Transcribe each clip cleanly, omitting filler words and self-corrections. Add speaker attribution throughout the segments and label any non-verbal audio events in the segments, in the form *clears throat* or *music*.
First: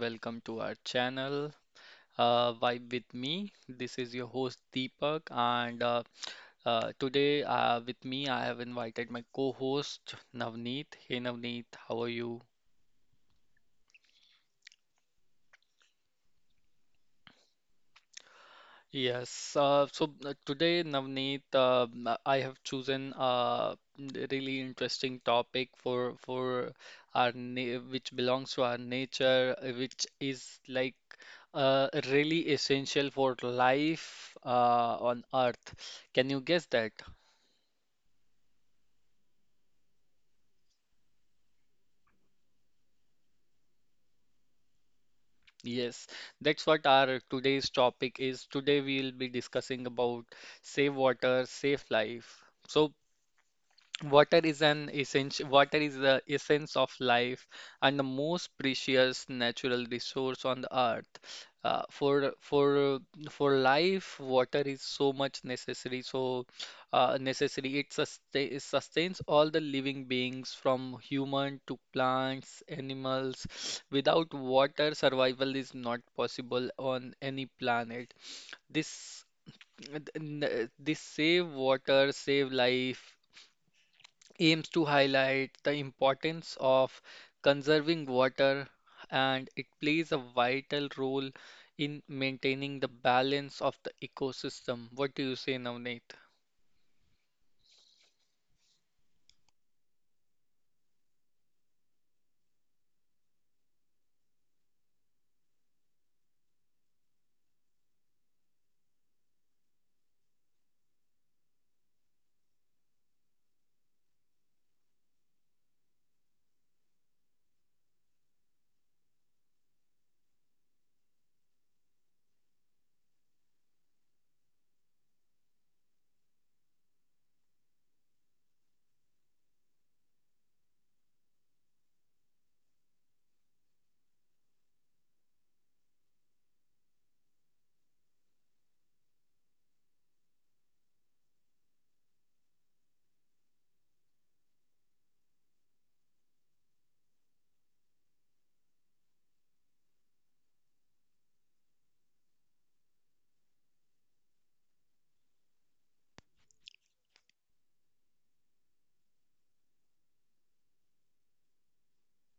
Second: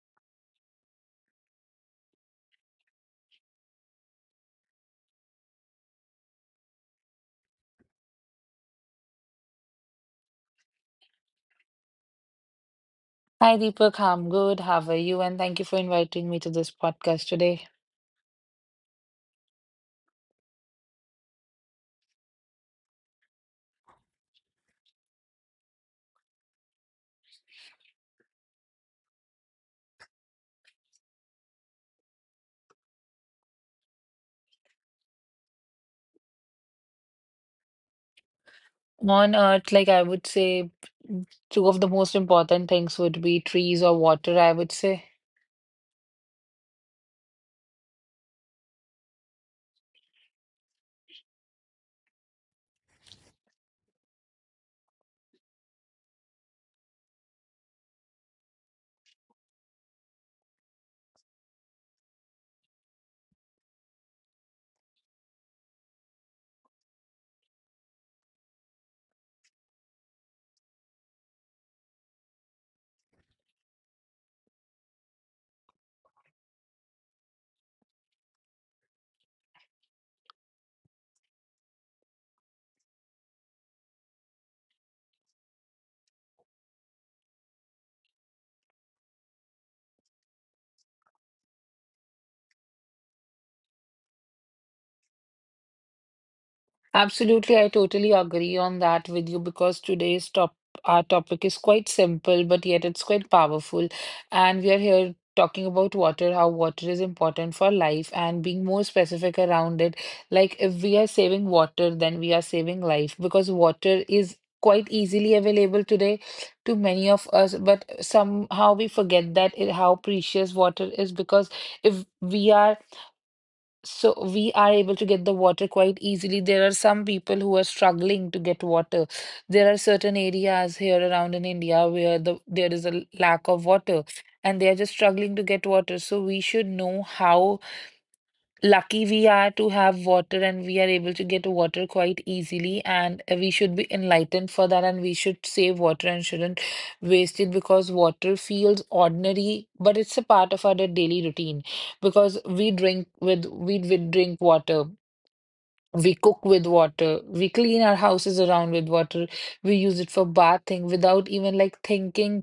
Speaker 1: welcome to our channel. Vibe with me. This is your host Deepak, and today, with me I have invited my co-host Navneet. Hey Navneet, how are you?
Speaker 2: Hi Deepak, I'm good. How are you? And thank you for inviting me to this podcast today.
Speaker 1: Yes, today, Navneet, I have chosen a really interesting topic for our na which belongs to our nature, which is like really essential for life on Earth. Can you guess that?
Speaker 2: On Earth, like I would say, two of the most important things would be trees or water, I would say.
Speaker 1: Yes, that's what our today's topic is. Today we'll be discussing about save water, save life. So water is an essential, water is the essence of life and the most precious natural resource on the earth. For life, water is so much necessary. So necessary it, sustain, it sustains all the living beings from human to plants, animals. Without water, survival is not possible on any planet. This this save water, save life aims to highlight the importance of conserving water, and it plays a vital role in maintaining the balance of the ecosystem. What do you say, Navneet?
Speaker 2: Absolutely, I totally agree on that with you because today's top our topic is quite simple, but yet it's quite powerful. And we are here talking about water, how water is important for life, and being more specific around it. Like if we are saving water, then we are saving life because water is quite easily available today to many of us, but somehow we forget that it, how precious water is. Because if we are, so we are able to get the water quite easily. There are some people who are struggling to get water. There are certain areas here around in India where there is a lack of water and they are just struggling to get water. So we should know how lucky we are to have water and we are able to get water quite easily, and we should be enlightened for that and we should save water and shouldn't waste it, because water feels ordinary but it's a part of our daily routine because we drink water, we cook with water. We clean our houses around with water. We use it for bathing without even like thinking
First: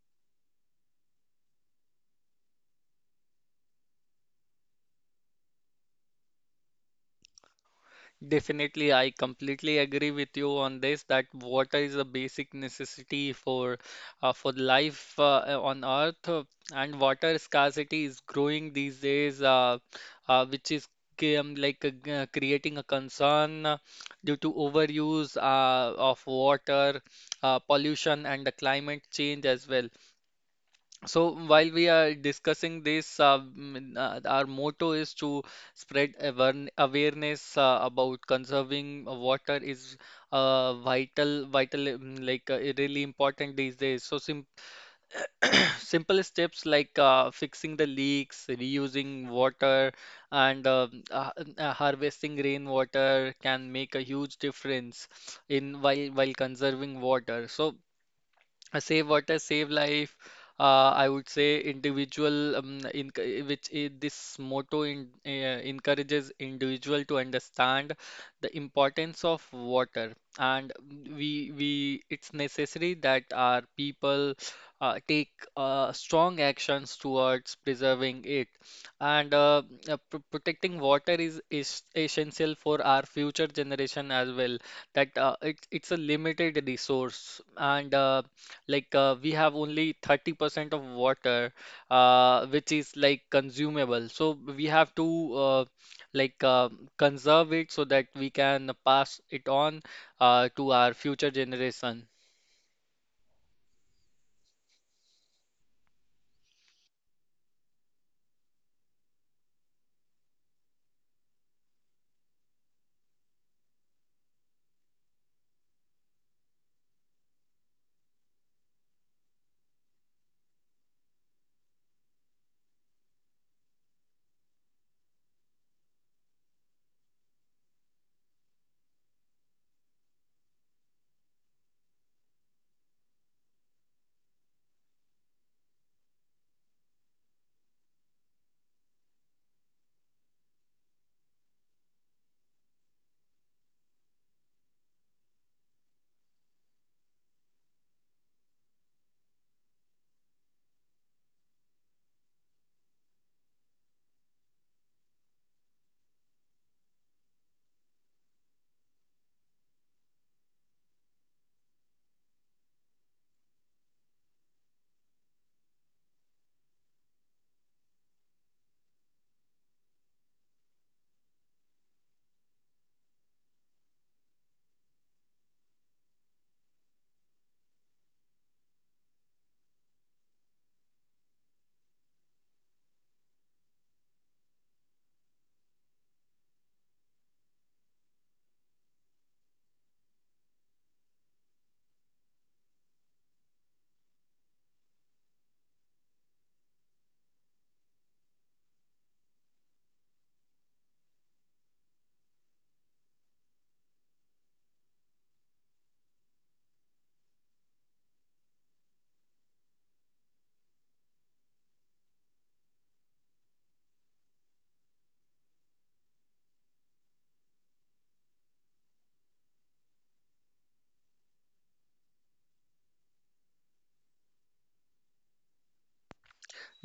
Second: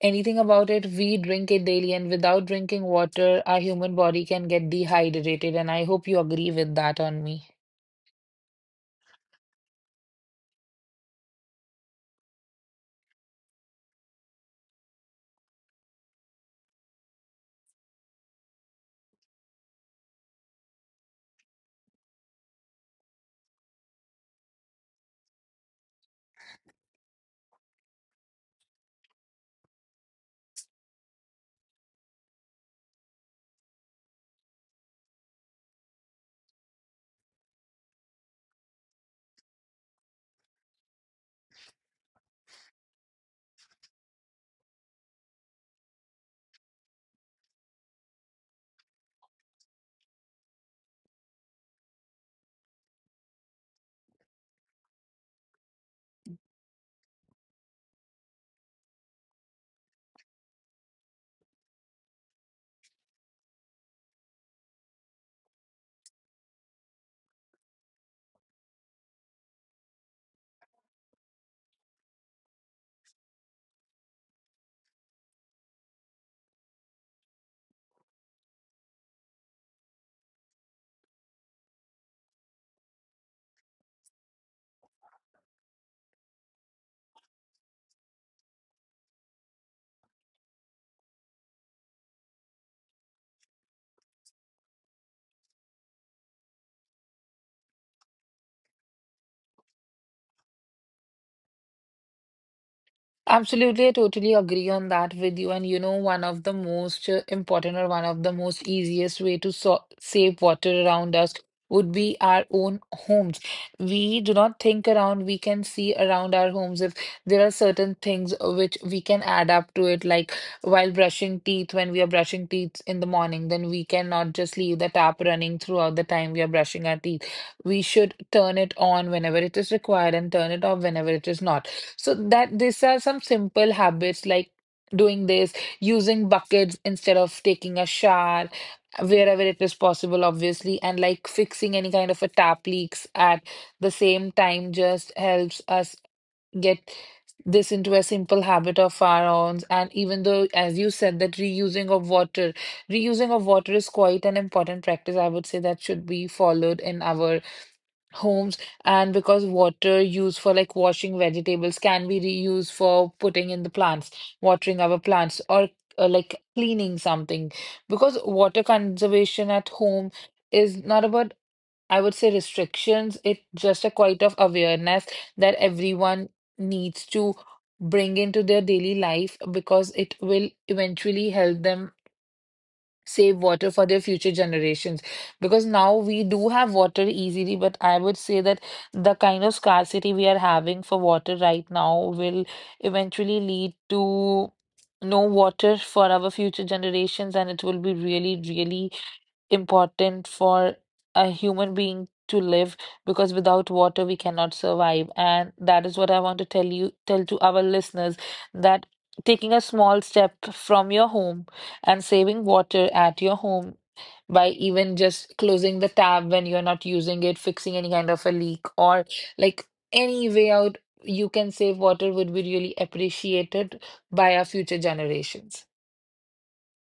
Speaker 2: anything about it. We drink it daily, and without drinking water, our human body can get dehydrated. And I hope you agree with that on me.
Speaker 1: Definitely, I completely agree with you on this that water is a basic necessity for life on Earth, and water scarcity is growing these days, which is like creating a concern due to overuse of water, pollution, and the climate change as well. So while we are discussing this, our motto is to spread awareness. About conserving water is like really important these days. So sim *coughs* *clears throat* simple steps like fixing the leaks, reusing water, and harvesting rainwater can make a huge difference in while conserving water. So save water save life, I would say individual which I this motto encourages individual to understand the importance of water, and we we it's necessary that our people take strong actions towards preserving it, and pr protecting water is essential for our future generation as well, that it's a limited resource, and we have only 30% of water, which is like consumable. So we have to like uh, conserve it so that we can pass it on to our future generation.
Speaker 2: Absolutely, I totally agree on that with you. And you know, one of the most important or one of the most easiest way to save water around us would be our own homes. We do not think around, we can see around our homes if there are certain things which we can add up to it, like while brushing teeth, when we are brushing teeth in the morning, then we cannot just leave the tap running throughout the time we are brushing our teeth. We should turn it on whenever it is required and turn it off whenever it is not, so that these are some simple habits like doing this, using buckets instead of taking a shower wherever it is possible, obviously, and like fixing any kind of a tap leaks at the same time just helps us get this into a simple habit of our own. And even though, as you said, that reusing of water is quite an important practice, I would say that should be followed in our homes. And because water used for like washing vegetables can be reused for putting in the plants, watering our plants, or like cleaning something, because water conservation at home is not about, I would say, restrictions. It's just a quite of awareness that everyone needs to bring into their daily life, because it will eventually help them save water for their future generations. Because now we do have water easily, but I would say that the kind of scarcity we are having for water right now will eventually lead to no water for our future generations, and it will be really, really important for a human being to live, because without water we cannot survive. And that is what I want to tell to our listeners, that taking a small step from your home and saving water at your home by even just closing the tab when you're not using it, fixing any kind of a leak, or like any way out you can save water, would be really appreciated by our future generations.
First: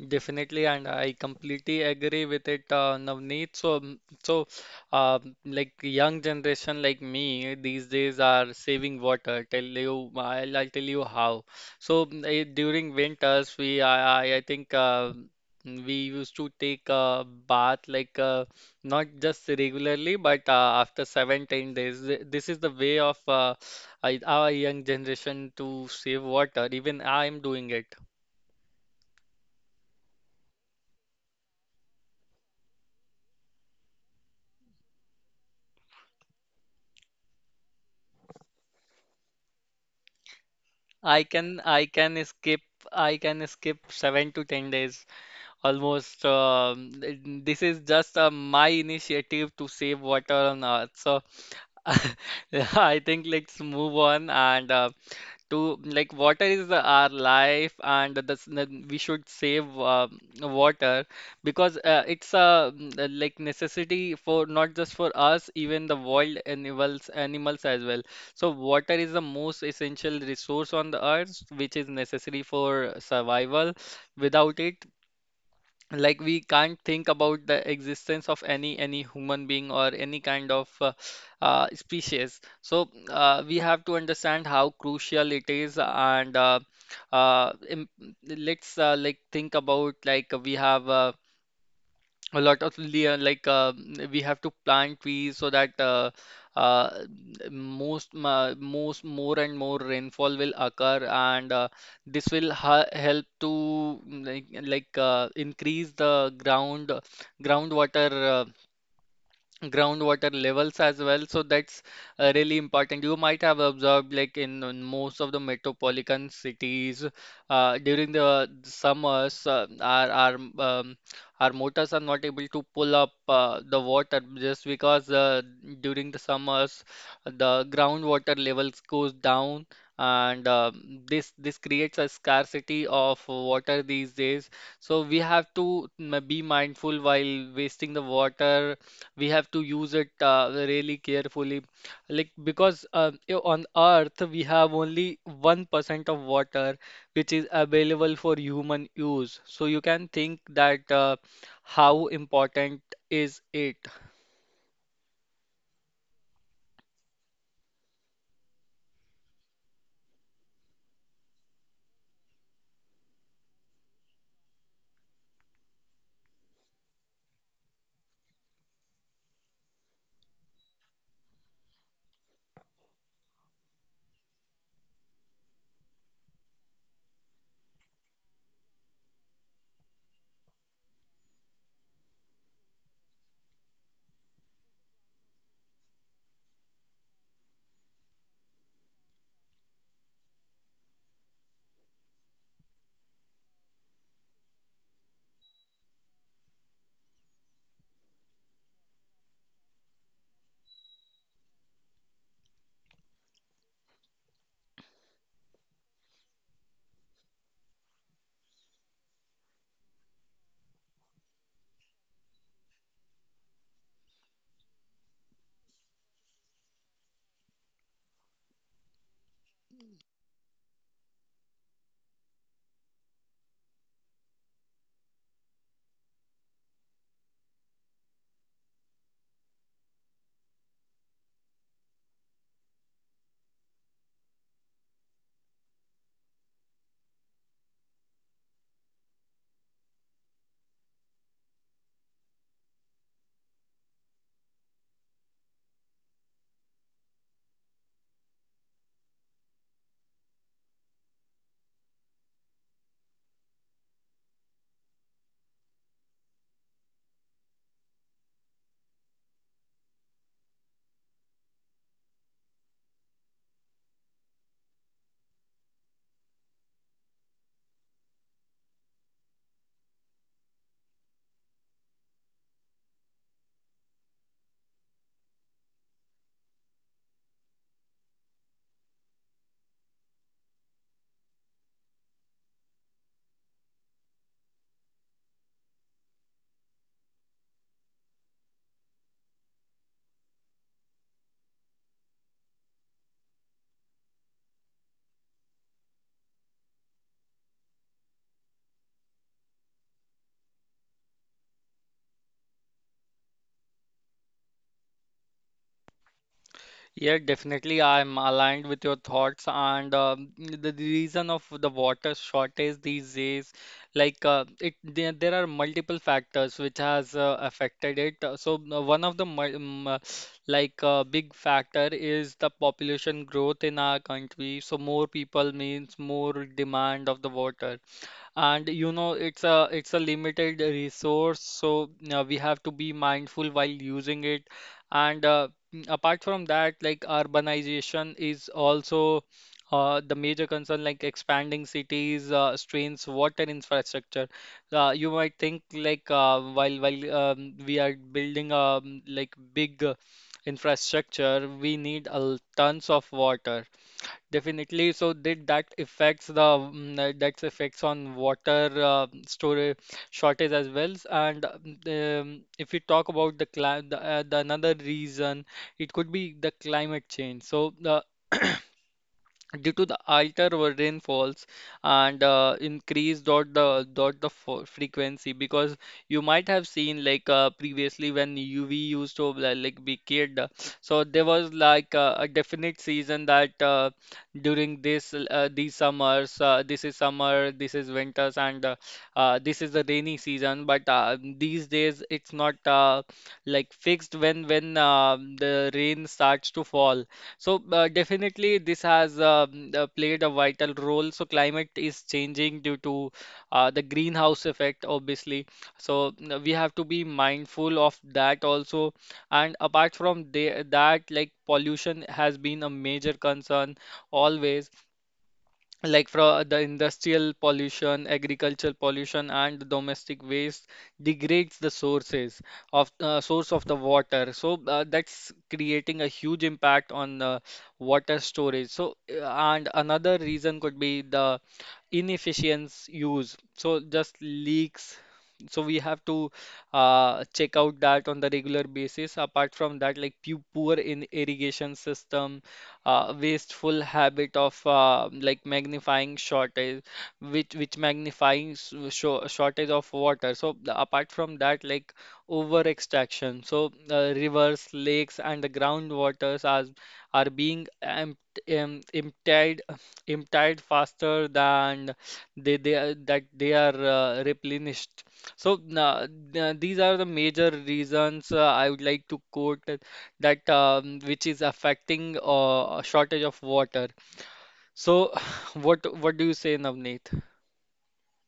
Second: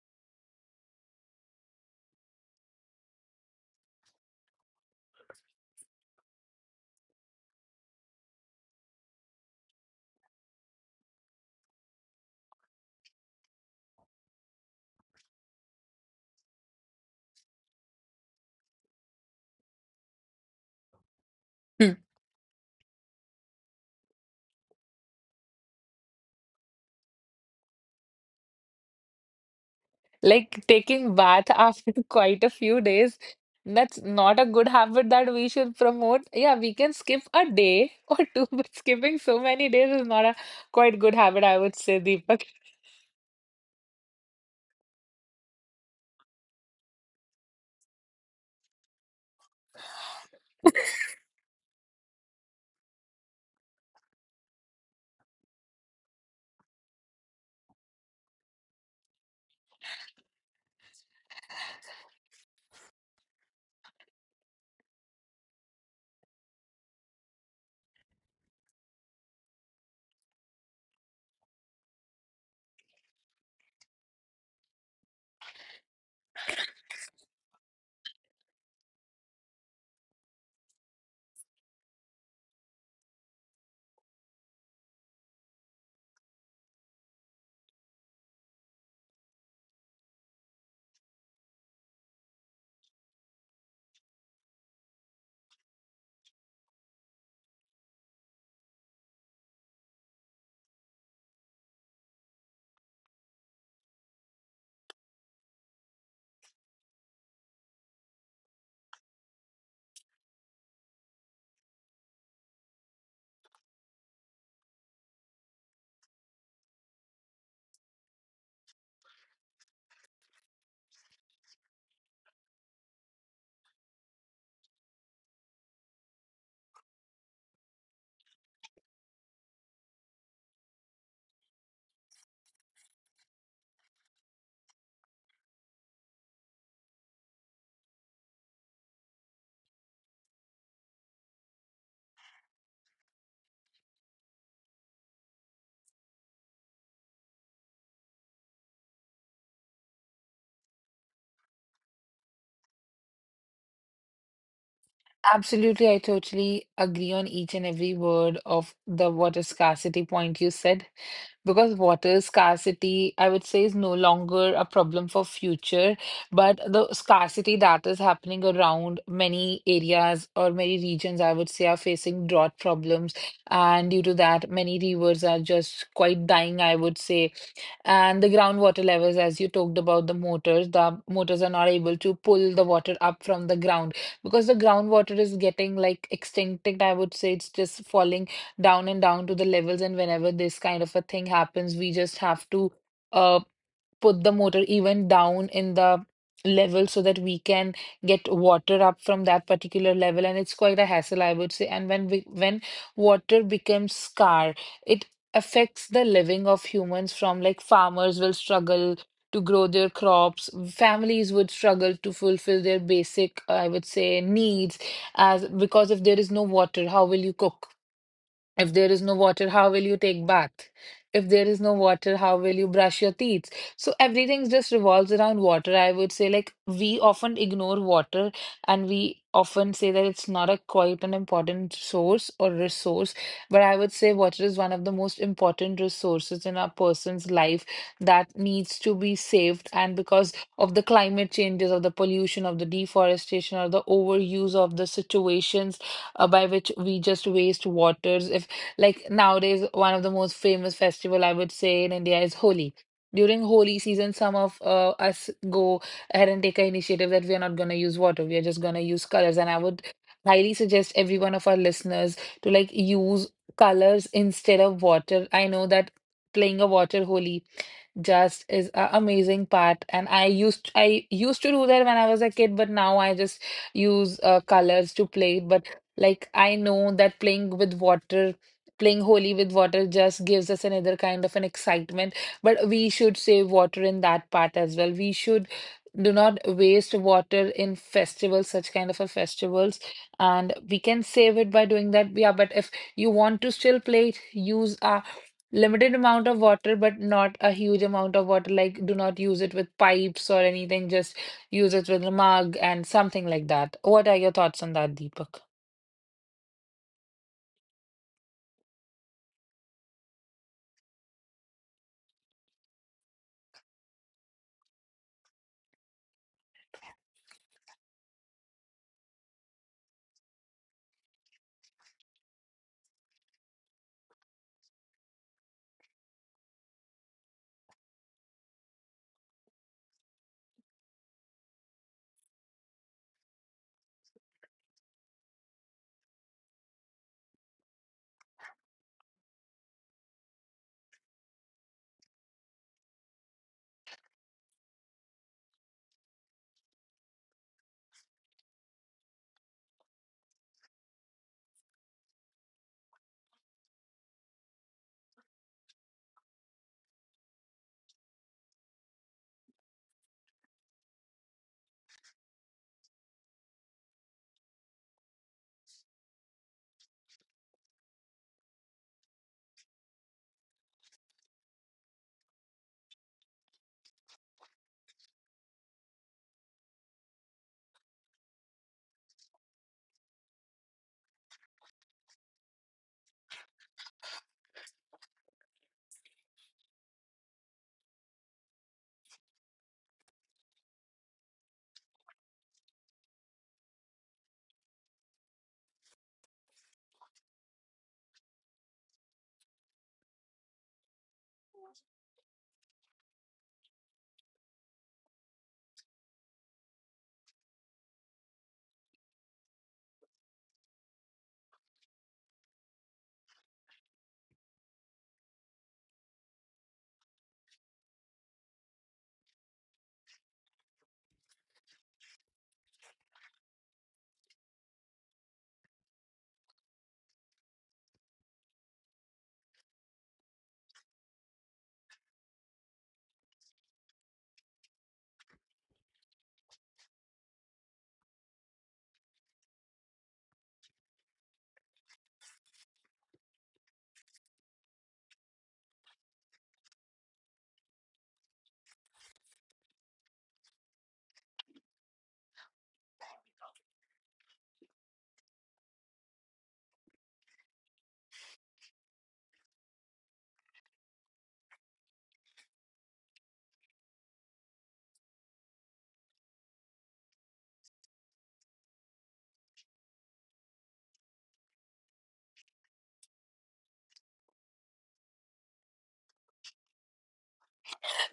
Speaker 1: Definitely, and I completely agree with it, Navneet. So uh, like young generation like me these days are saving water. Tell you, I'll tell you how. So during winters, I think we used to take a bath like not just regularly, but after seven, 10 days. This is the way of our young generation to save water. Even I'm doing it.
Speaker 2: Like taking bath after *laughs* quite a few days, that's not a good habit that we should promote. Yeah, we can skip a day or two, *laughs* but skipping so many days is not a quite good
Speaker 1: I
Speaker 2: habit,
Speaker 1: can
Speaker 2: I would
Speaker 1: I
Speaker 2: say,
Speaker 1: can
Speaker 2: Deepak.
Speaker 1: skip I can skip 7 to 10 days almost. This is just my initiative to save water on Earth. So *laughs* I think let's move on. And to Like water is our life, and this we should save water because like necessity for not just for us, even the wild animals as well. So water is the most essential resource on the earth, which is necessary for survival. Without it, like we can't think about the existence of any human being or any kind of species. So we have to understand how crucial it is, and uh, im- let's like think about, like we have a lot of like we have to plant trees so that uh, most more and more rainfall will occur, and this will ha help to increase the groundwater uh, groundwater levels as well. So that's really important. You might have observed, like in most of the metropolitan cities, during the summers, um, our motors are not able to pull up the water just because during the summers the groundwater levels goes down. And this this creates a scarcity of water these days. So we have to be mindful while wasting the water. We have to use it really carefully, like because on earth we have only 1% of water which is available for human use, so you can think that how important is it.
Speaker 2: Absolutely, I totally agree on each and every word of the water scarcity point you said. Because water scarcity, I would say, is no longer a problem for future, but the scarcity that is happening around many areas or many regions, I would say, are facing drought problems. And due to that, many rivers are just quite dying, I would say. And the groundwater levels, as you talked about the motors are not able to pull the water up from the ground because the groundwater is getting like extincted. I would say it's just falling down and down to the levels. And whenever this kind of a thing happens, we just have to, uh put the motor even down in the level so that we can get water up from that particular level. And it's quite a hassle, I would say. And when water becomes scarce, it affects the living of humans. From like farmers will struggle to grow their crops, families would struggle to fulfill their basic, I would say, needs, as because if there is no water, how will you cook? If there is no water, how will you take bath? If there is no water, how will you brush your teeth? So everything just revolves around water. I would say, like, we often ignore water and we often say that it's not a quite an important source or resource. But I would say water is one of the most important resources in a person's life that needs to be saved. And because of the climate changes, of the pollution, of the deforestation, or the overuse of the situations by which we just waste waters. If like nowadays, one of the most famous festival, I would say, in India is Holi. During Holi season, some of us go ahead and take an initiative that we are not going to use water. We are just going to use colors. And I would highly suggest every one of our listeners to like use colors instead of water. I know that playing a water Holi just is an amazing part, and I used to do that when I was a kid, but now I just use colors to play. But like I know that playing holy with water just gives us another kind of an excitement, but we should save water in that part as well. We should do not waste water in festivals, such kind of a festivals, and we can save it by doing that. Yeah, but if you want to still play it, use a limited amount of water, but not a huge amount of water. Like, do not use it with pipes or anything, just use it with a mug and something like that. What are your thoughts on that, Deepak?
Speaker 1: Yeah, definitely. I'm aligned with your thoughts. And the reason of the water shortage these days, there are multiple factors which has affected it. One of the big factor is the population growth in our country. So more people means more demand of the water, and you know it's a limited resource, so we have to be mindful while using it, and apart from that, like urbanization is also the major concern. Like expanding cities strains water infrastructure. You might think, like while we are building like big infrastructure, we need tons of water. Definitely. So did that affects the that's effects on water storage shortage as well? And if you talk about the climate, the another reason, it could be the climate change. So the *clears throat* due to the alter rainfalls and increase dot the frequency, because you might have seen like previously when UV used to like be kid, so there was like a definite season that during this these summers, this is summer, this is winters, and this is the rainy season, but these days it's not like fixed when the rain starts to fall. So definitely this has played a vital role. So climate is changing due to the greenhouse effect, obviously. So we have to be mindful of that also. And apart from that, like pollution has been a major concern always, like from the industrial pollution, agricultural pollution, and domestic waste degrades the sources of source of the water. So that's creating a huge impact on water storage. So and another reason could be the inefficient use. So just leaks. So we have to check out that on the regular basis. Apart from that, like poor in irrigation system, wasteful habit of like magnifying shortage, which shortage of water. So apart from that, like over extraction. So rivers, lakes, and the groundwaters are being empt em- emptied emptied faster than that they are replenished. So these are the major reasons I would like to quote that which is affecting a shortage of water. So, *laughs* *sighs* what do you say, Navneet?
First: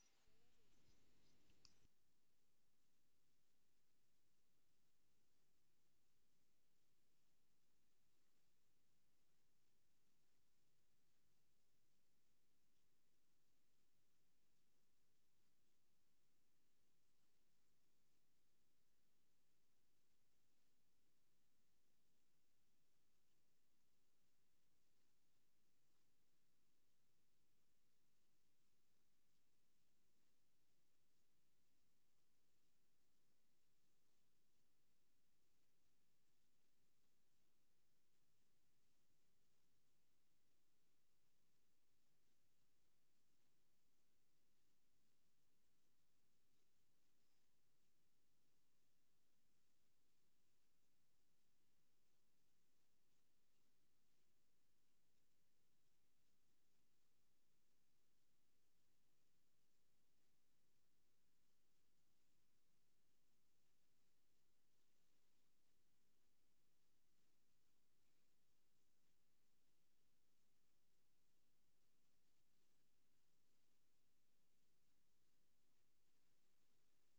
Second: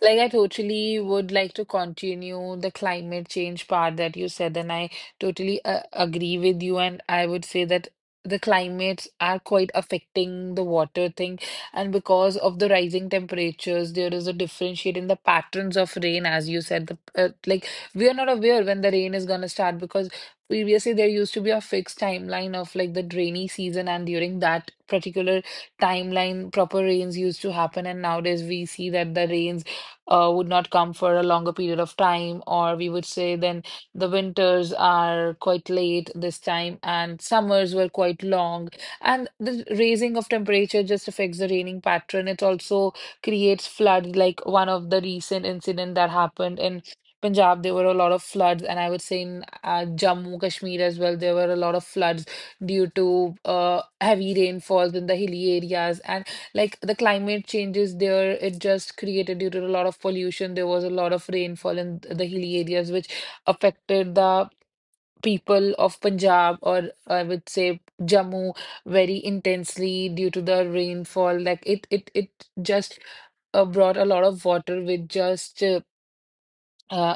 Speaker 2: Like, I totally would like to continue the climate change part that you said, and I totally agree with you. And I would say that the climates are quite affecting the water thing. And because of the rising temperatures, there is a differentiate in the patterns of rain, as you said. Uh, like, we are not aware when the rain is going to start, because previously there used to be a fixed timeline of like the rainy season, and during that particular timeline proper rains used to happen, and nowadays we see that the rains would not come for a longer period of time, or we would say then the winters are quite late this time and summers were quite long. And the raising of temperature just affects the raining pattern. It also creates flood, like one of the recent incident that happened in Punjab, there were a lot of floods, and I would say in Jammu, Kashmir as well, there were a lot of floods due to heavy rainfalls in the hilly areas. And like the climate changes there, it just created due to a lot of pollution. There was a lot of rainfall in the hilly areas, which affected the people of Punjab, or I would say Jammu, very intensely due to the rainfall. Like it just brought a lot of water with just, uh,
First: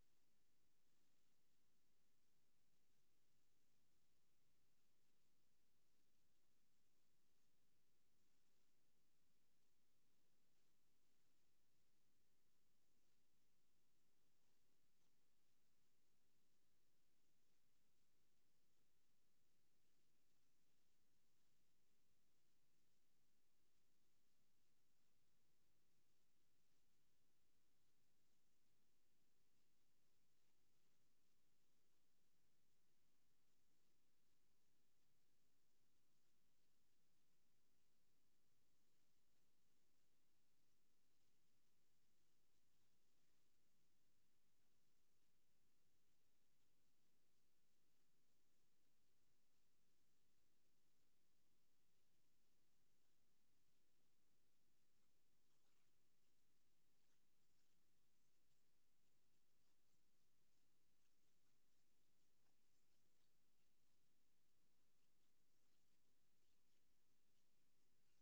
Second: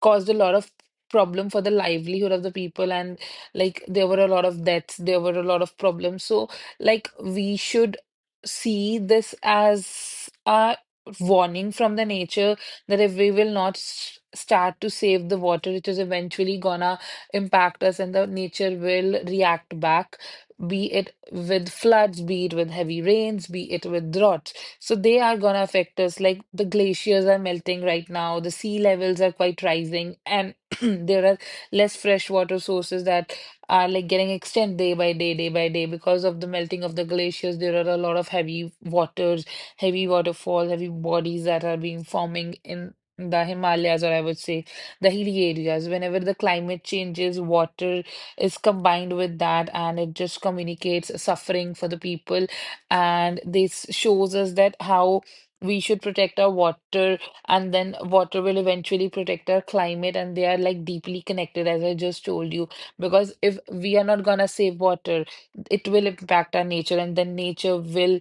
Speaker 2: caused a lot of problem for the livelihood of the people. And like there were a lot of deaths, there were a lot of problems. So like we should see this as a warning from the nature, that if we will not start to save the water, it is eventually gonna impact us and the nature will react back, be it with floods, be it with heavy rains, be it with droughts, so they are going to affect us. Like the glaciers are melting right now, the sea levels are quite rising, and *clears throat* there are less freshwater sources that are like getting extended day by day because of the melting of the glaciers. There are a lot of heavy waters, heavy waterfall, heavy bodies that are being forming in the Himalayas, or I would say the hilly areas. Whenever the climate changes, water is combined with that, and it just communicates suffering for the people, and this shows us that how we should protect our water, and then water will eventually protect our climate, and they are like deeply connected as I just told you. Because if we are not gonna save water, it will impact our nature, and then nature will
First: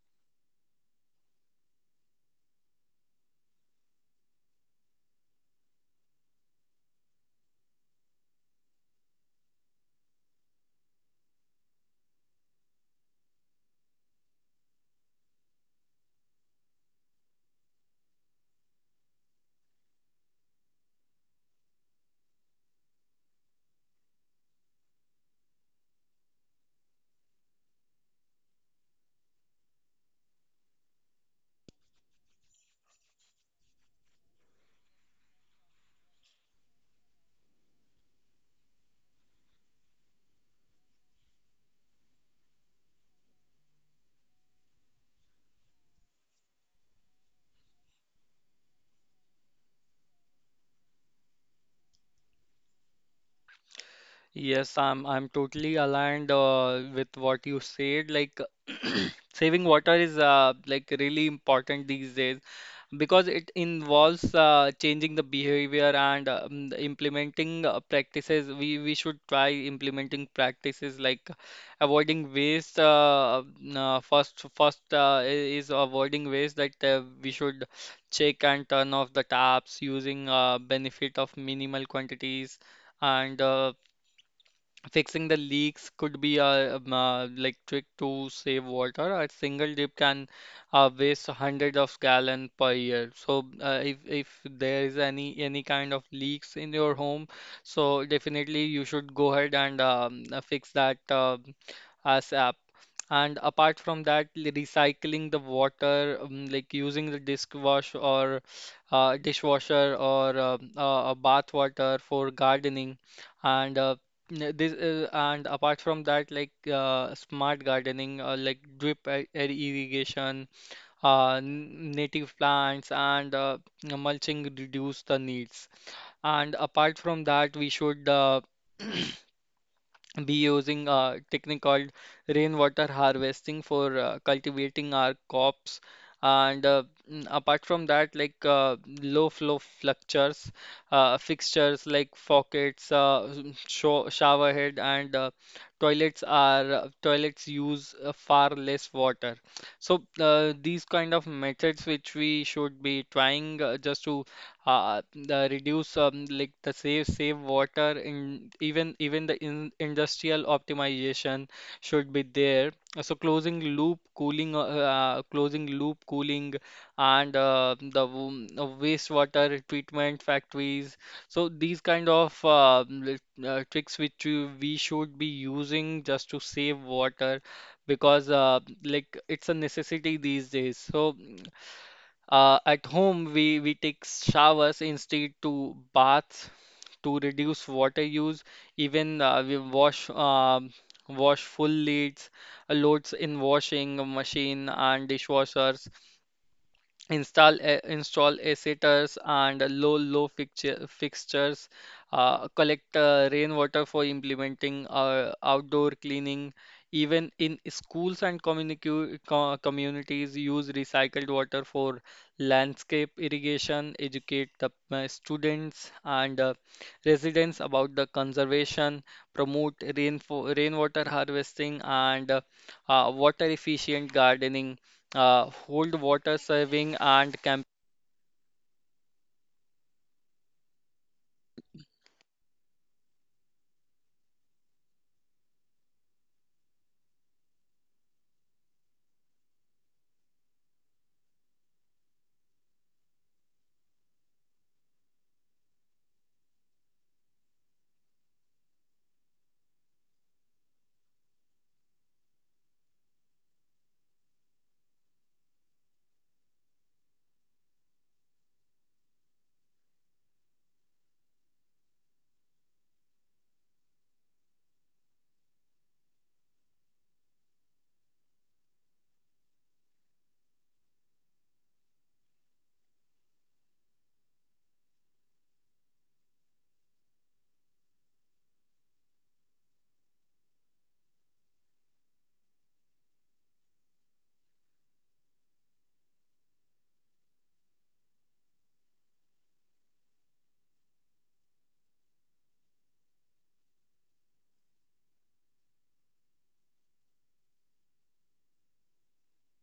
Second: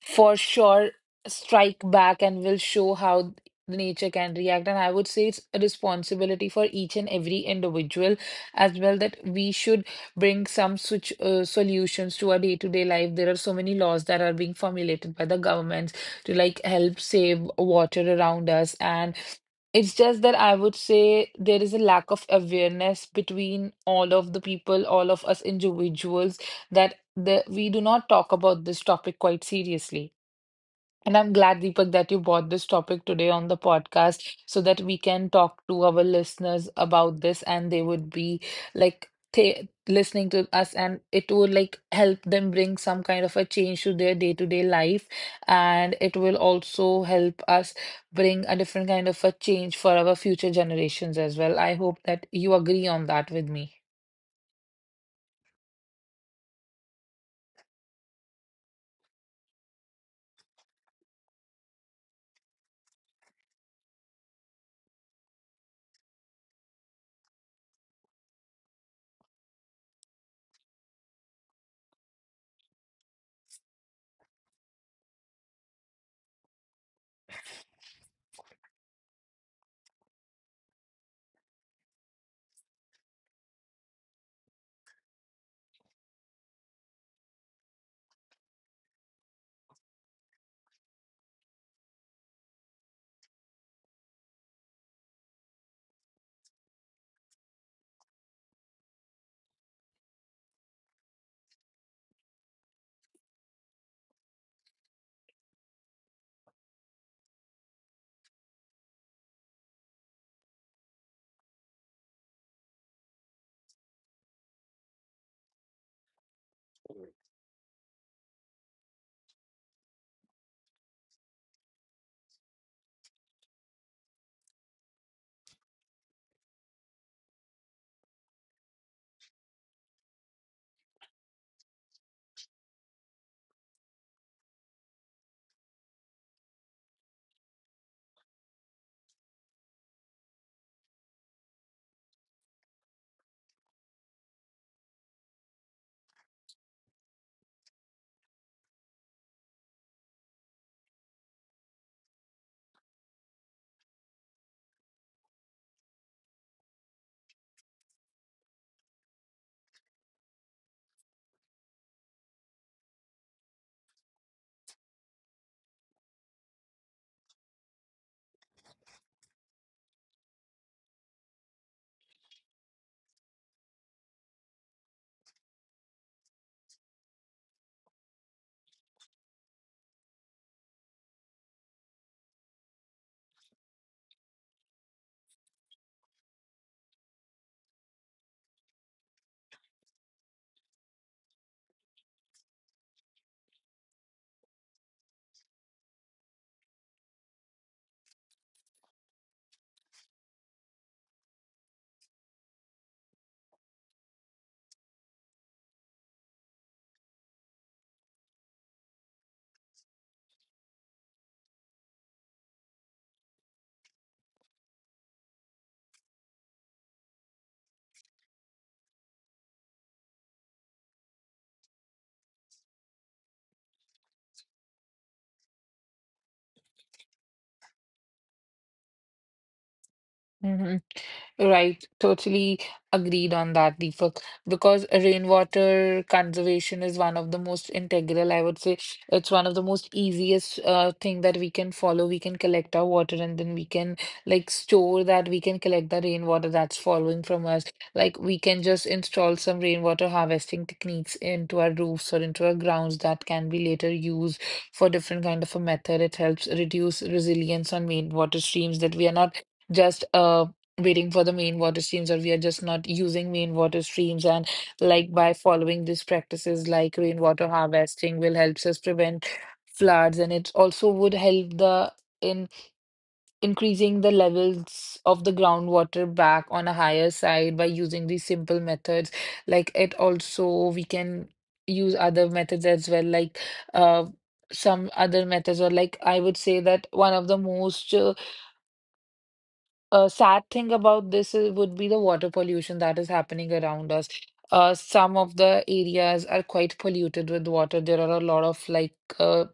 Speaker 2: for sure strike back and will show how the nature can react. And I would say it's a responsibility for each and every individual as well that we should bring some switch solutions to our day-to-day life. There are so many laws that are being formulated by the governments to like help save water around us. And it's just that I would say there is a lack of awareness between all of the people, all of us individuals, that we do not talk about this topic quite seriously. And I'm glad, Deepak, that you brought this topic today on the podcast so that we can talk to our listeners about this, and they would be like th listening to us, and it would like help them bring some kind of a change to their day-to-day life. And it will also help us bring a different kind of a change for our future generations as well. I hope that you agree on that with me.
Speaker 1: Yes, I'm totally aligned with what you said. Like *clears throat* saving water is like really important these days, because it involves changing the behavior and the implementing practices. We should try implementing practices like avoiding waste. Uh, first first uh, i- is avoiding waste, that we should check and turn off the taps using benefit of minimal quantities, and fixing the leaks could be a, like trick to save water. A single dip can waste hundreds of gallon per year. So if there is any kind of leaks in your home, so definitely you should go ahead and fix that ASAP. And apart from that, recycling the water, like using the disk wash or dishwasher or a bath water for gardening. And yeah, this is, and apart from that, like smart gardening, like drip irrigation, native plants, and mulching reduce the needs. And apart from that, we should *clears throat* be using a technique called rainwater harvesting for cultivating our crops, and apart from that, like low flow fluctures, fixtures like faucets, shower head, and toilets are toilets use far less water. So these kind of methods which we should be trying just to the reduce like the save water in industrial optimization should be there. So closing loop cooling, and wastewater treatment factories. So these kind of tricks which we should be using just to save water, because like it's a necessity these days. At home, we take showers instead to baths to reduce water use. Even we wash wash full leads, loads in washing machine and dishwashers install a, install a sitters and low fixtures, collect rainwater for implementing outdoor cleaning, even in schools and communities use recycled water for landscape irrigation, educate the students and residents about the conservation, promote rainwater harvesting and water efficient gardening, hold water serving and camping.
Speaker 2: Mhm. Right, totally agreed on that, Deepak, because rainwater conservation is one of the most integral, I would say. It's one of the most easiest thing that we can follow. We can collect our water, and then we can like store that. We can collect the rainwater that's falling from us. Like we can just install some rainwater harvesting techniques into our roofs or into our grounds that can be later used for different kind of a method. It helps reduce resilience on main water streams that we are not just waiting for the main water streams, or we are just not using main water streams. And like by following these practices like rainwater harvesting will helps us prevent floods, and it also would help the in increasing the levels of the groundwater back on a higher side by using these simple methods. Like it also we can use other methods as well, like uh some other methods. Or like I would say that one of the most a sad thing about this is, would be the water pollution that is happening around us. Some of the areas are quite polluted with water. There are a lot of like uh,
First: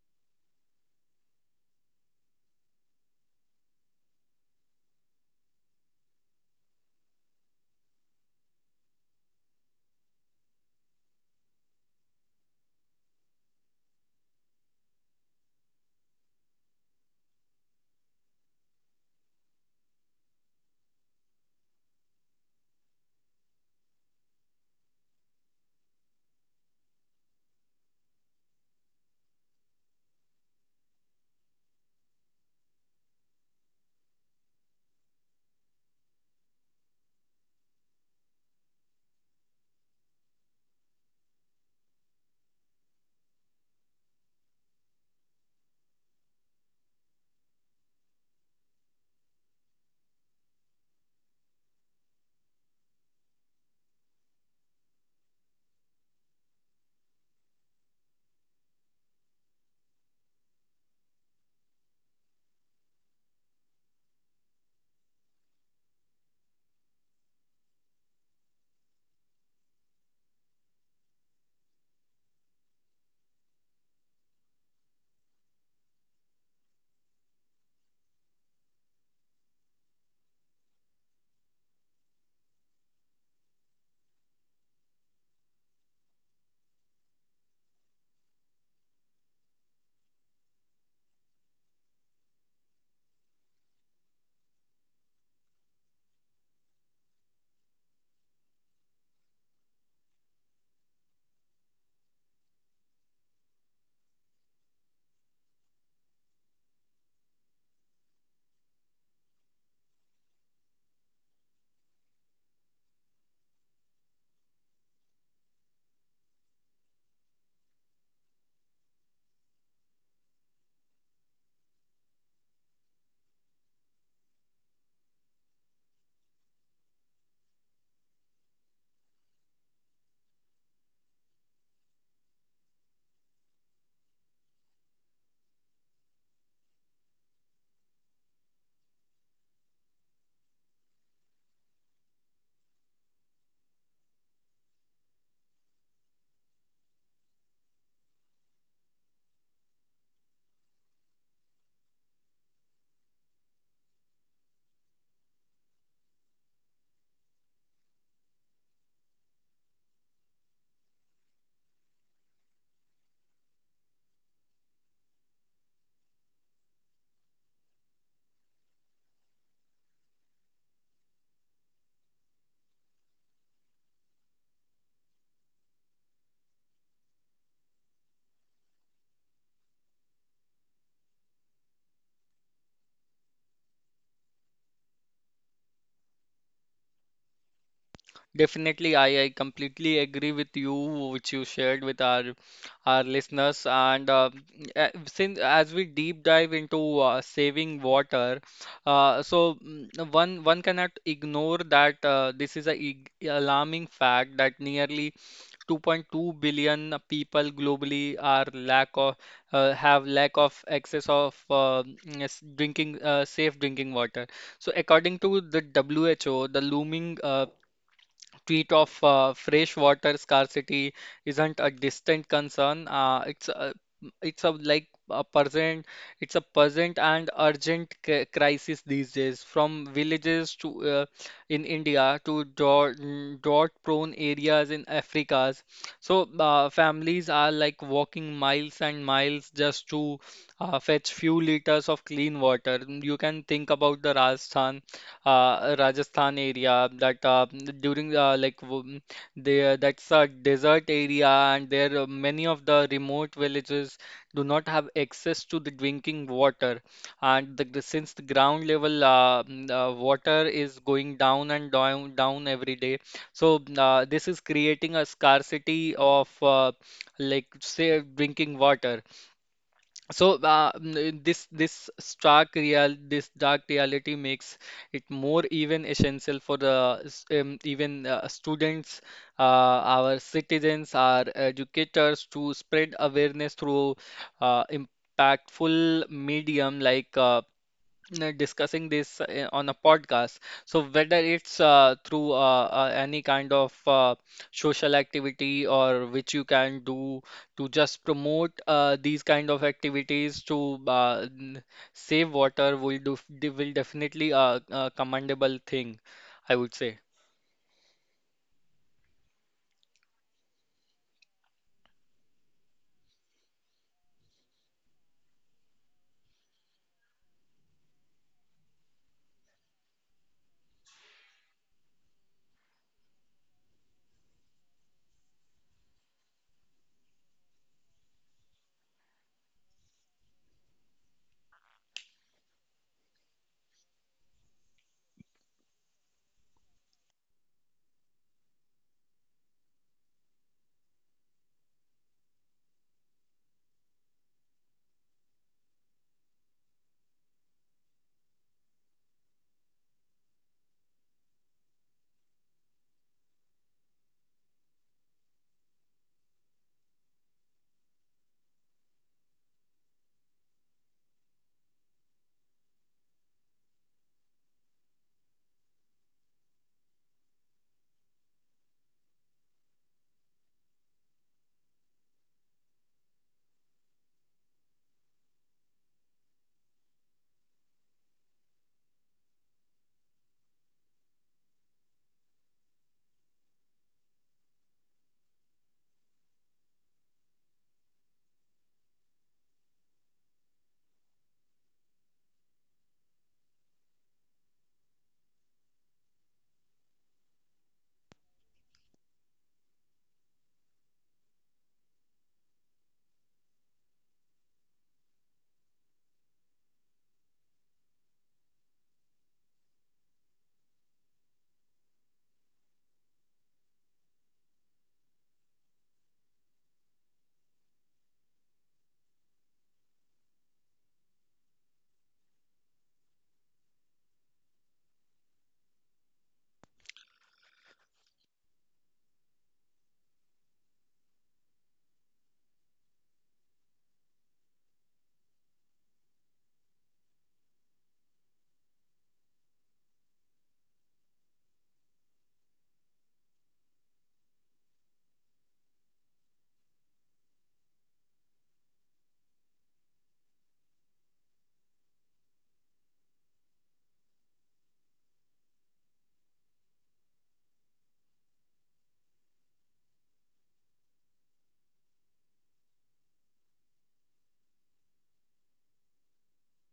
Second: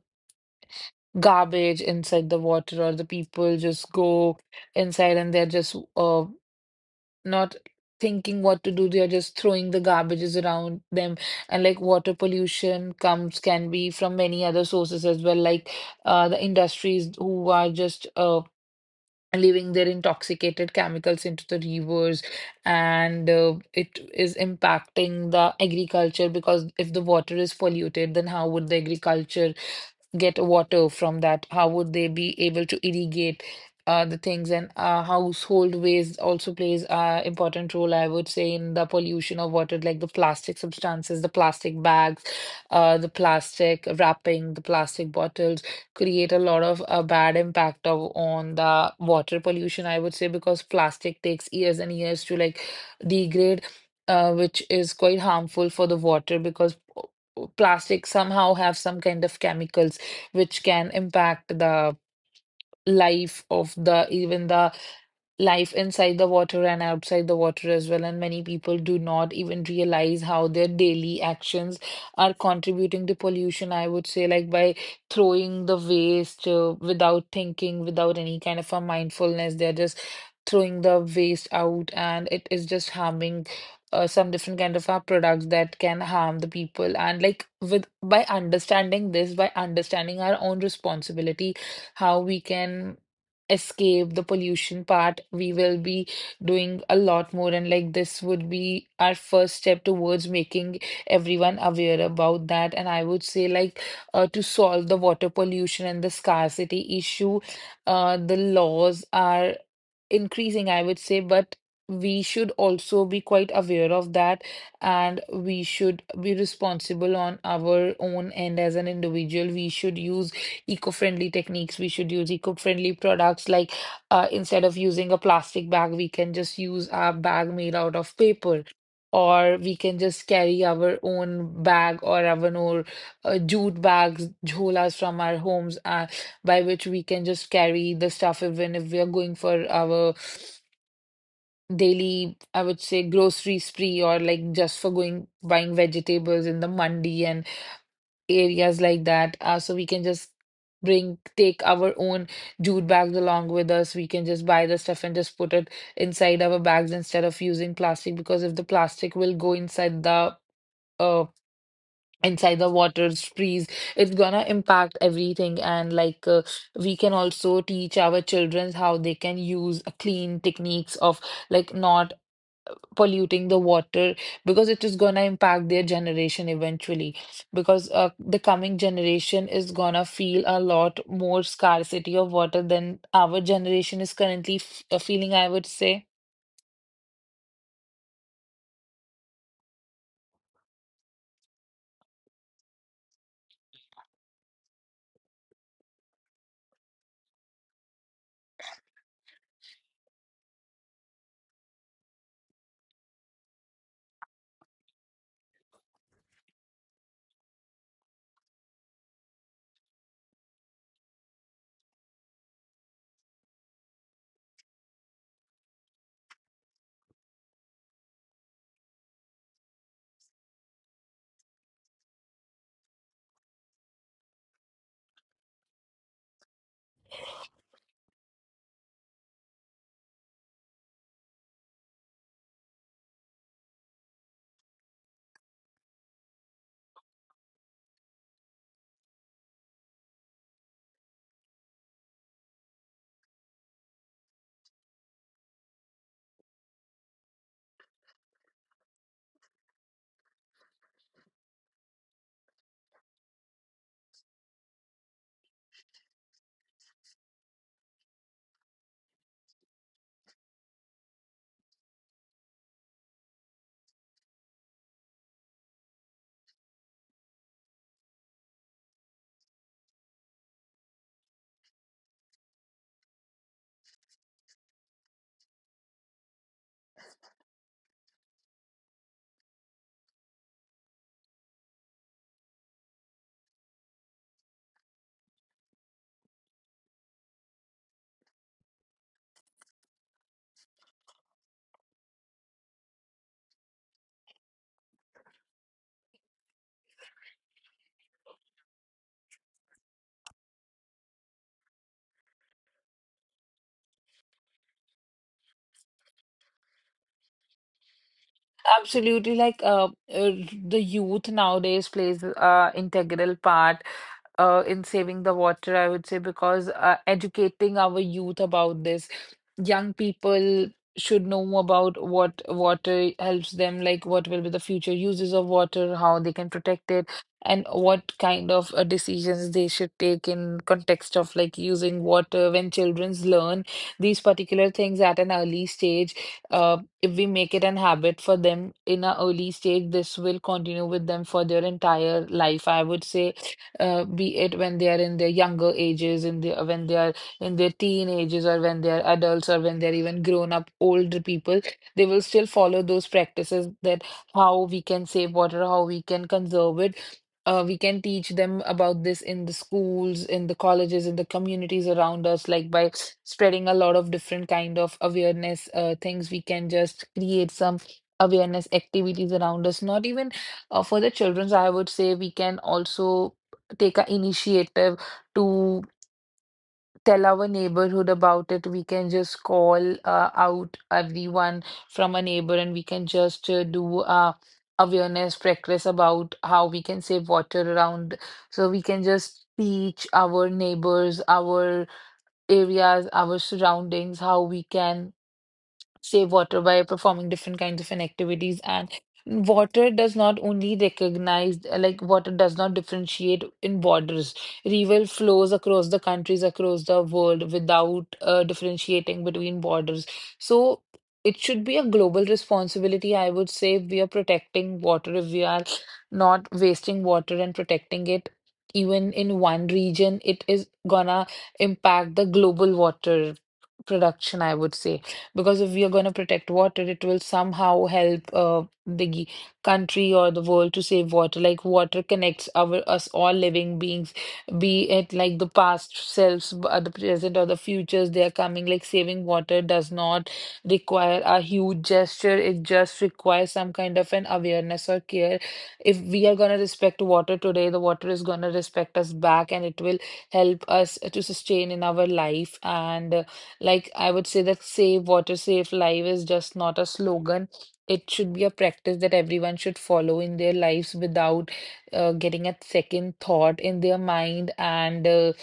Speaker 2: garbage inside the water, or the people just go inside and they're just not thinking what to do. They are just throwing the garbages around them. And like water pollution comes can be from many other sources as well, like the industries who are just leaving their intoxicated chemicals into the rivers. And it is impacting the agriculture, because if the water is polluted, then how would the agriculture get water from that? How would they be able to irrigate the things? And household waste also plays an important role, I would say, in the pollution of water, like the plastic substances, the plastic bags, the plastic wrapping, the plastic bottles create a lot of bad impact of on the water pollution, I would say, because plastic takes years and years to like degrade. Which is quite harmful for the water, because plastic somehow have some kind of chemicals which can impact the life of the even the life inside the water and outside the water as well. And many people do not even realize how their daily actions are contributing to pollution. I would say, like by throwing the waste without thinking, without any kind of a mindfulness, they're just throwing the waste out, and it is just harming. Some different kind of products that can harm the people. And like with by understanding this, by understanding our own responsibility, how we can escape the pollution part, we will be doing a lot more. And like this would be our first step towards making everyone aware about that. And I would say, like, to solve the water pollution and the scarcity issue, the laws are increasing, I would say, but we should also be quite aware of that, and we should be responsible on our own end as an individual. We should use eco-friendly techniques. We should use eco-friendly products, like instead of using a plastic bag, we can just use a bag made out of paper. Or we can just carry our own bag or our own jute bags, jholas from our homes. By which we can just carry the stuff even if we are going for our daily, I would say, grocery spree, or like just for going buying vegetables in the mandi and areas like that. So we can just bring take our own jute bags along with us. We can just buy the stuff and just put it inside our bags instead of using plastic, because if the plastic will go uh, inside the waters trees, it's gonna impact everything. And like we can also teach our children how they can use a clean techniques of like not polluting the water, because it is gonna impact their generation eventually, because the coming generation is gonna feel a lot more scarcity of water than our generation is currently feeling, I would say.
Speaker 1: Definitely, I completely agree with you, which you shared with our listeners. And Since as we deep dive into saving water, one cannot ignore that this is a ig- alarming fact that nearly 2.2 billion people globally are lack of have lack of access of yes, drinking safe drinking water. So according to the WHO, the looming tweet of fresh water scarcity isn't a distant concern. It's a like a it's a present and urgent c crisis these days. From villages to in India to drought-prone areas in Africa. Families are like walking miles and miles just to fetch few liters of clean water. You can think about the Rajasthan area that during there that's a desert area and there many of the remote villages do not have access to the drinking water and since the ground level water is going down and down every day, so this is creating a scarcity of like say drinking water so this stark real this dark reality makes it more even essential for even students, our citizens, our educators to spread awareness through impactful medium like discussing this on a podcast. So whether it's through any kind of social activity or which you can do to just promote these kind of activities to save water will will definitely a commendable thing, I would say.
Speaker 2: Absolutely, like uh, the youth nowadays plays integral part in saving the water, I would say, because educating our youth about this, young people should know about what water helps them, like what will be the future uses of water, how they can protect it, and what kind of decisions they should take in context of like using water. When childrens learn these particular things at an early stage, uh, if we make it an habit for them in an early stage, this will continue with them for their entire life. I would say, be it when they are in their younger ages, in the when they are in their teenagers, or when they're adults, or when they're even grown up older people, they will still follow those practices that how we can save water, how we can conserve it. We can teach them about this in the schools, in the colleges, in the communities around us, like by spreading a lot of different kind of awareness things. We can just create some awareness activities around us. Not even for the children's, I would say we can also take an initiative to tell our neighborhood about it. We can just call out everyone from a neighbor, and we can just do awareness practice about how we can save water around. So we can just teach our neighbors, our areas, our surroundings, how we can save water by performing different kinds of activities. And water does not only recognize like water does not differentiate in borders. River flows across the countries, across the world, without differentiating between borders. So it should be a global responsibility, I would say. If we are protecting water, if we are not wasting water and protecting it even in one region, it is gonna impact the global water production, I would say, because if we are going to protect water, it will somehow help the country or the world to save water. Like water connects our us all living beings, be it like the past selves, the present, or the futures. They are coming. Like saving water does not require a huge gesture. It just requires some kind of an awareness or care. If we are going to respect water today, the water is going to respect us back, and it will help us to sustain in our life. And like I would say that save water, save life is just not a slogan. It should be a practice that everyone should follow in their lives without getting a second thought in their mind. And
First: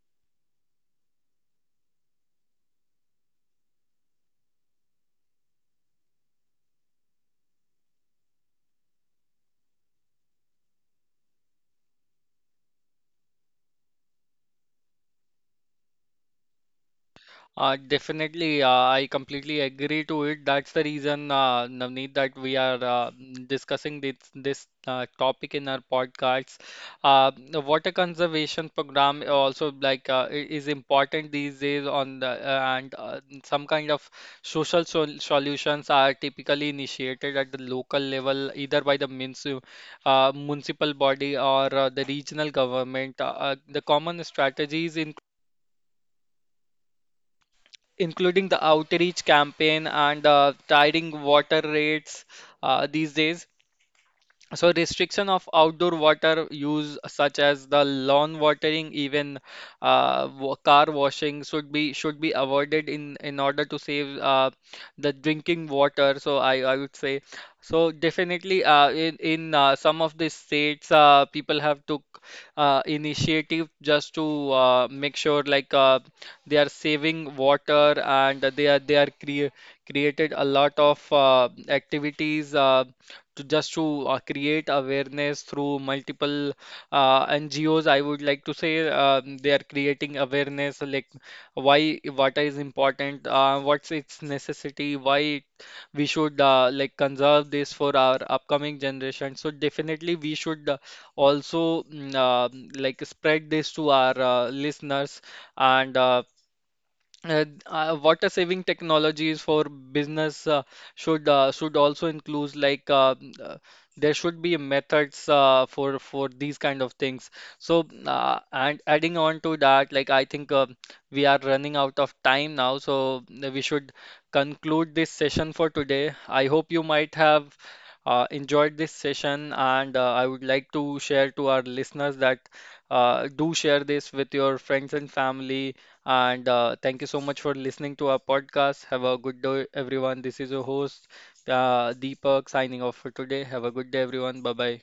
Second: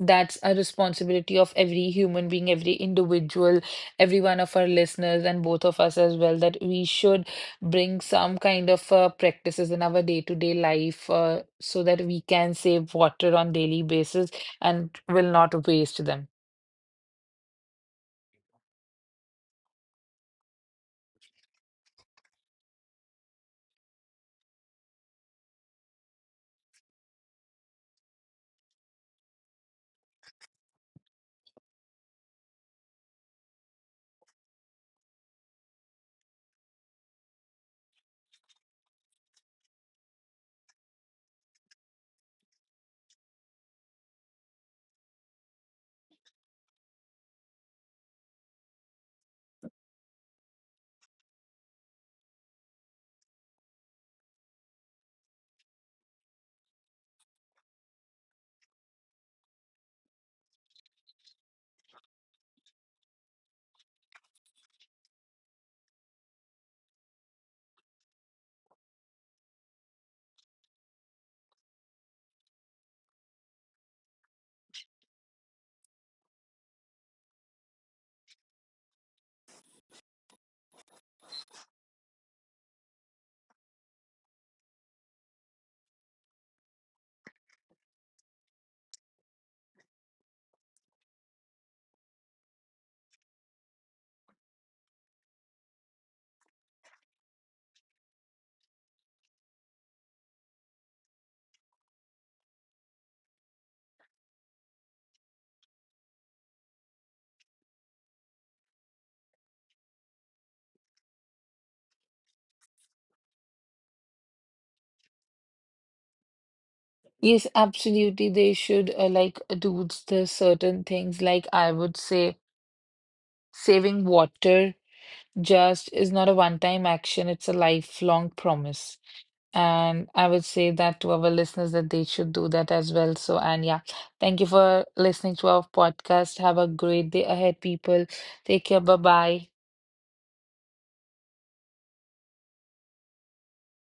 Speaker 2: that's a responsibility of every human being, every individual, every one of our listeners, and both of us as well, that we should bring some kind of practices in our day-to-day life so that we can save water on daily basis and will not waste them.
Speaker 1: Definitely, I completely agree to it. That's the reason, Navneet, that we are discussing this topic in our podcasts. The water conservation program also like is important these days on the and some kind of social sol solutions are typically initiated at the local level, either by the munci municipal body or the regional government. The common strategies including the outreach campaign and tiring water rates these days. So restriction of outdoor water use such as the lawn watering, even car washing should be avoided in order to save the drinking water. So I would say, so definitely in some of the states people have took initiative just to make sure like they are saving water and they are created a lot of activities. To create awareness through multiple NGOs. I would like to say they are creating awareness like why water is important, what's its necessity, why it we should like conserve this for our upcoming generation. So definitely we should also mm, uh, like spread this to our listeners, and water saving technologies for business should also include there should be methods for these kind of things.
Speaker 2: Yes,
Speaker 1: So
Speaker 2: absolutely. They
Speaker 1: and
Speaker 2: should
Speaker 1: adding on
Speaker 2: like
Speaker 1: to that,
Speaker 2: do
Speaker 1: like I
Speaker 2: the
Speaker 1: think
Speaker 2: certain things.
Speaker 1: we are
Speaker 2: Like I
Speaker 1: running
Speaker 2: would
Speaker 1: out of
Speaker 2: say,
Speaker 1: time now, so we should
Speaker 2: saving water
Speaker 1: conclude this session for
Speaker 2: just is
Speaker 1: today.
Speaker 2: not a
Speaker 1: I hope you
Speaker 2: one-time
Speaker 1: might
Speaker 2: action, it's a
Speaker 1: have
Speaker 2: lifelong
Speaker 1: enjoyed this
Speaker 2: promise.
Speaker 1: session, and
Speaker 2: And
Speaker 1: I
Speaker 2: I
Speaker 1: would
Speaker 2: would
Speaker 1: like
Speaker 2: say
Speaker 1: to
Speaker 2: that to our
Speaker 1: share to our
Speaker 2: listeners that they
Speaker 1: listeners
Speaker 2: should
Speaker 1: that
Speaker 2: do that as well. So,
Speaker 1: do
Speaker 2: and yeah,
Speaker 1: share this with
Speaker 2: thank you
Speaker 1: your
Speaker 2: for
Speaker 1: friends and
Speaker 2: listening to our
Speaker 1: family,
Speaker 2: podcast.
Speaker 1: and
Speaker 2: Have a
Speaker 1: thank you
Speaker 2: great
Speaker 1: so
Speaker 2: day
Speaker 1: much for
Speaker 2: ahead,
Speaker 1: listening
Speaker 2: people.
Speaker 1: to our
Speaker 2: Take care.
Speaker 1: podcast.
Speaker 2: Bye
Speaker 1: Have a good
Speaker 2: bye.
Speaker 1: day, everyone. This is your host, Deepak, signing off for today. Have a good day, everyone. Bye bye.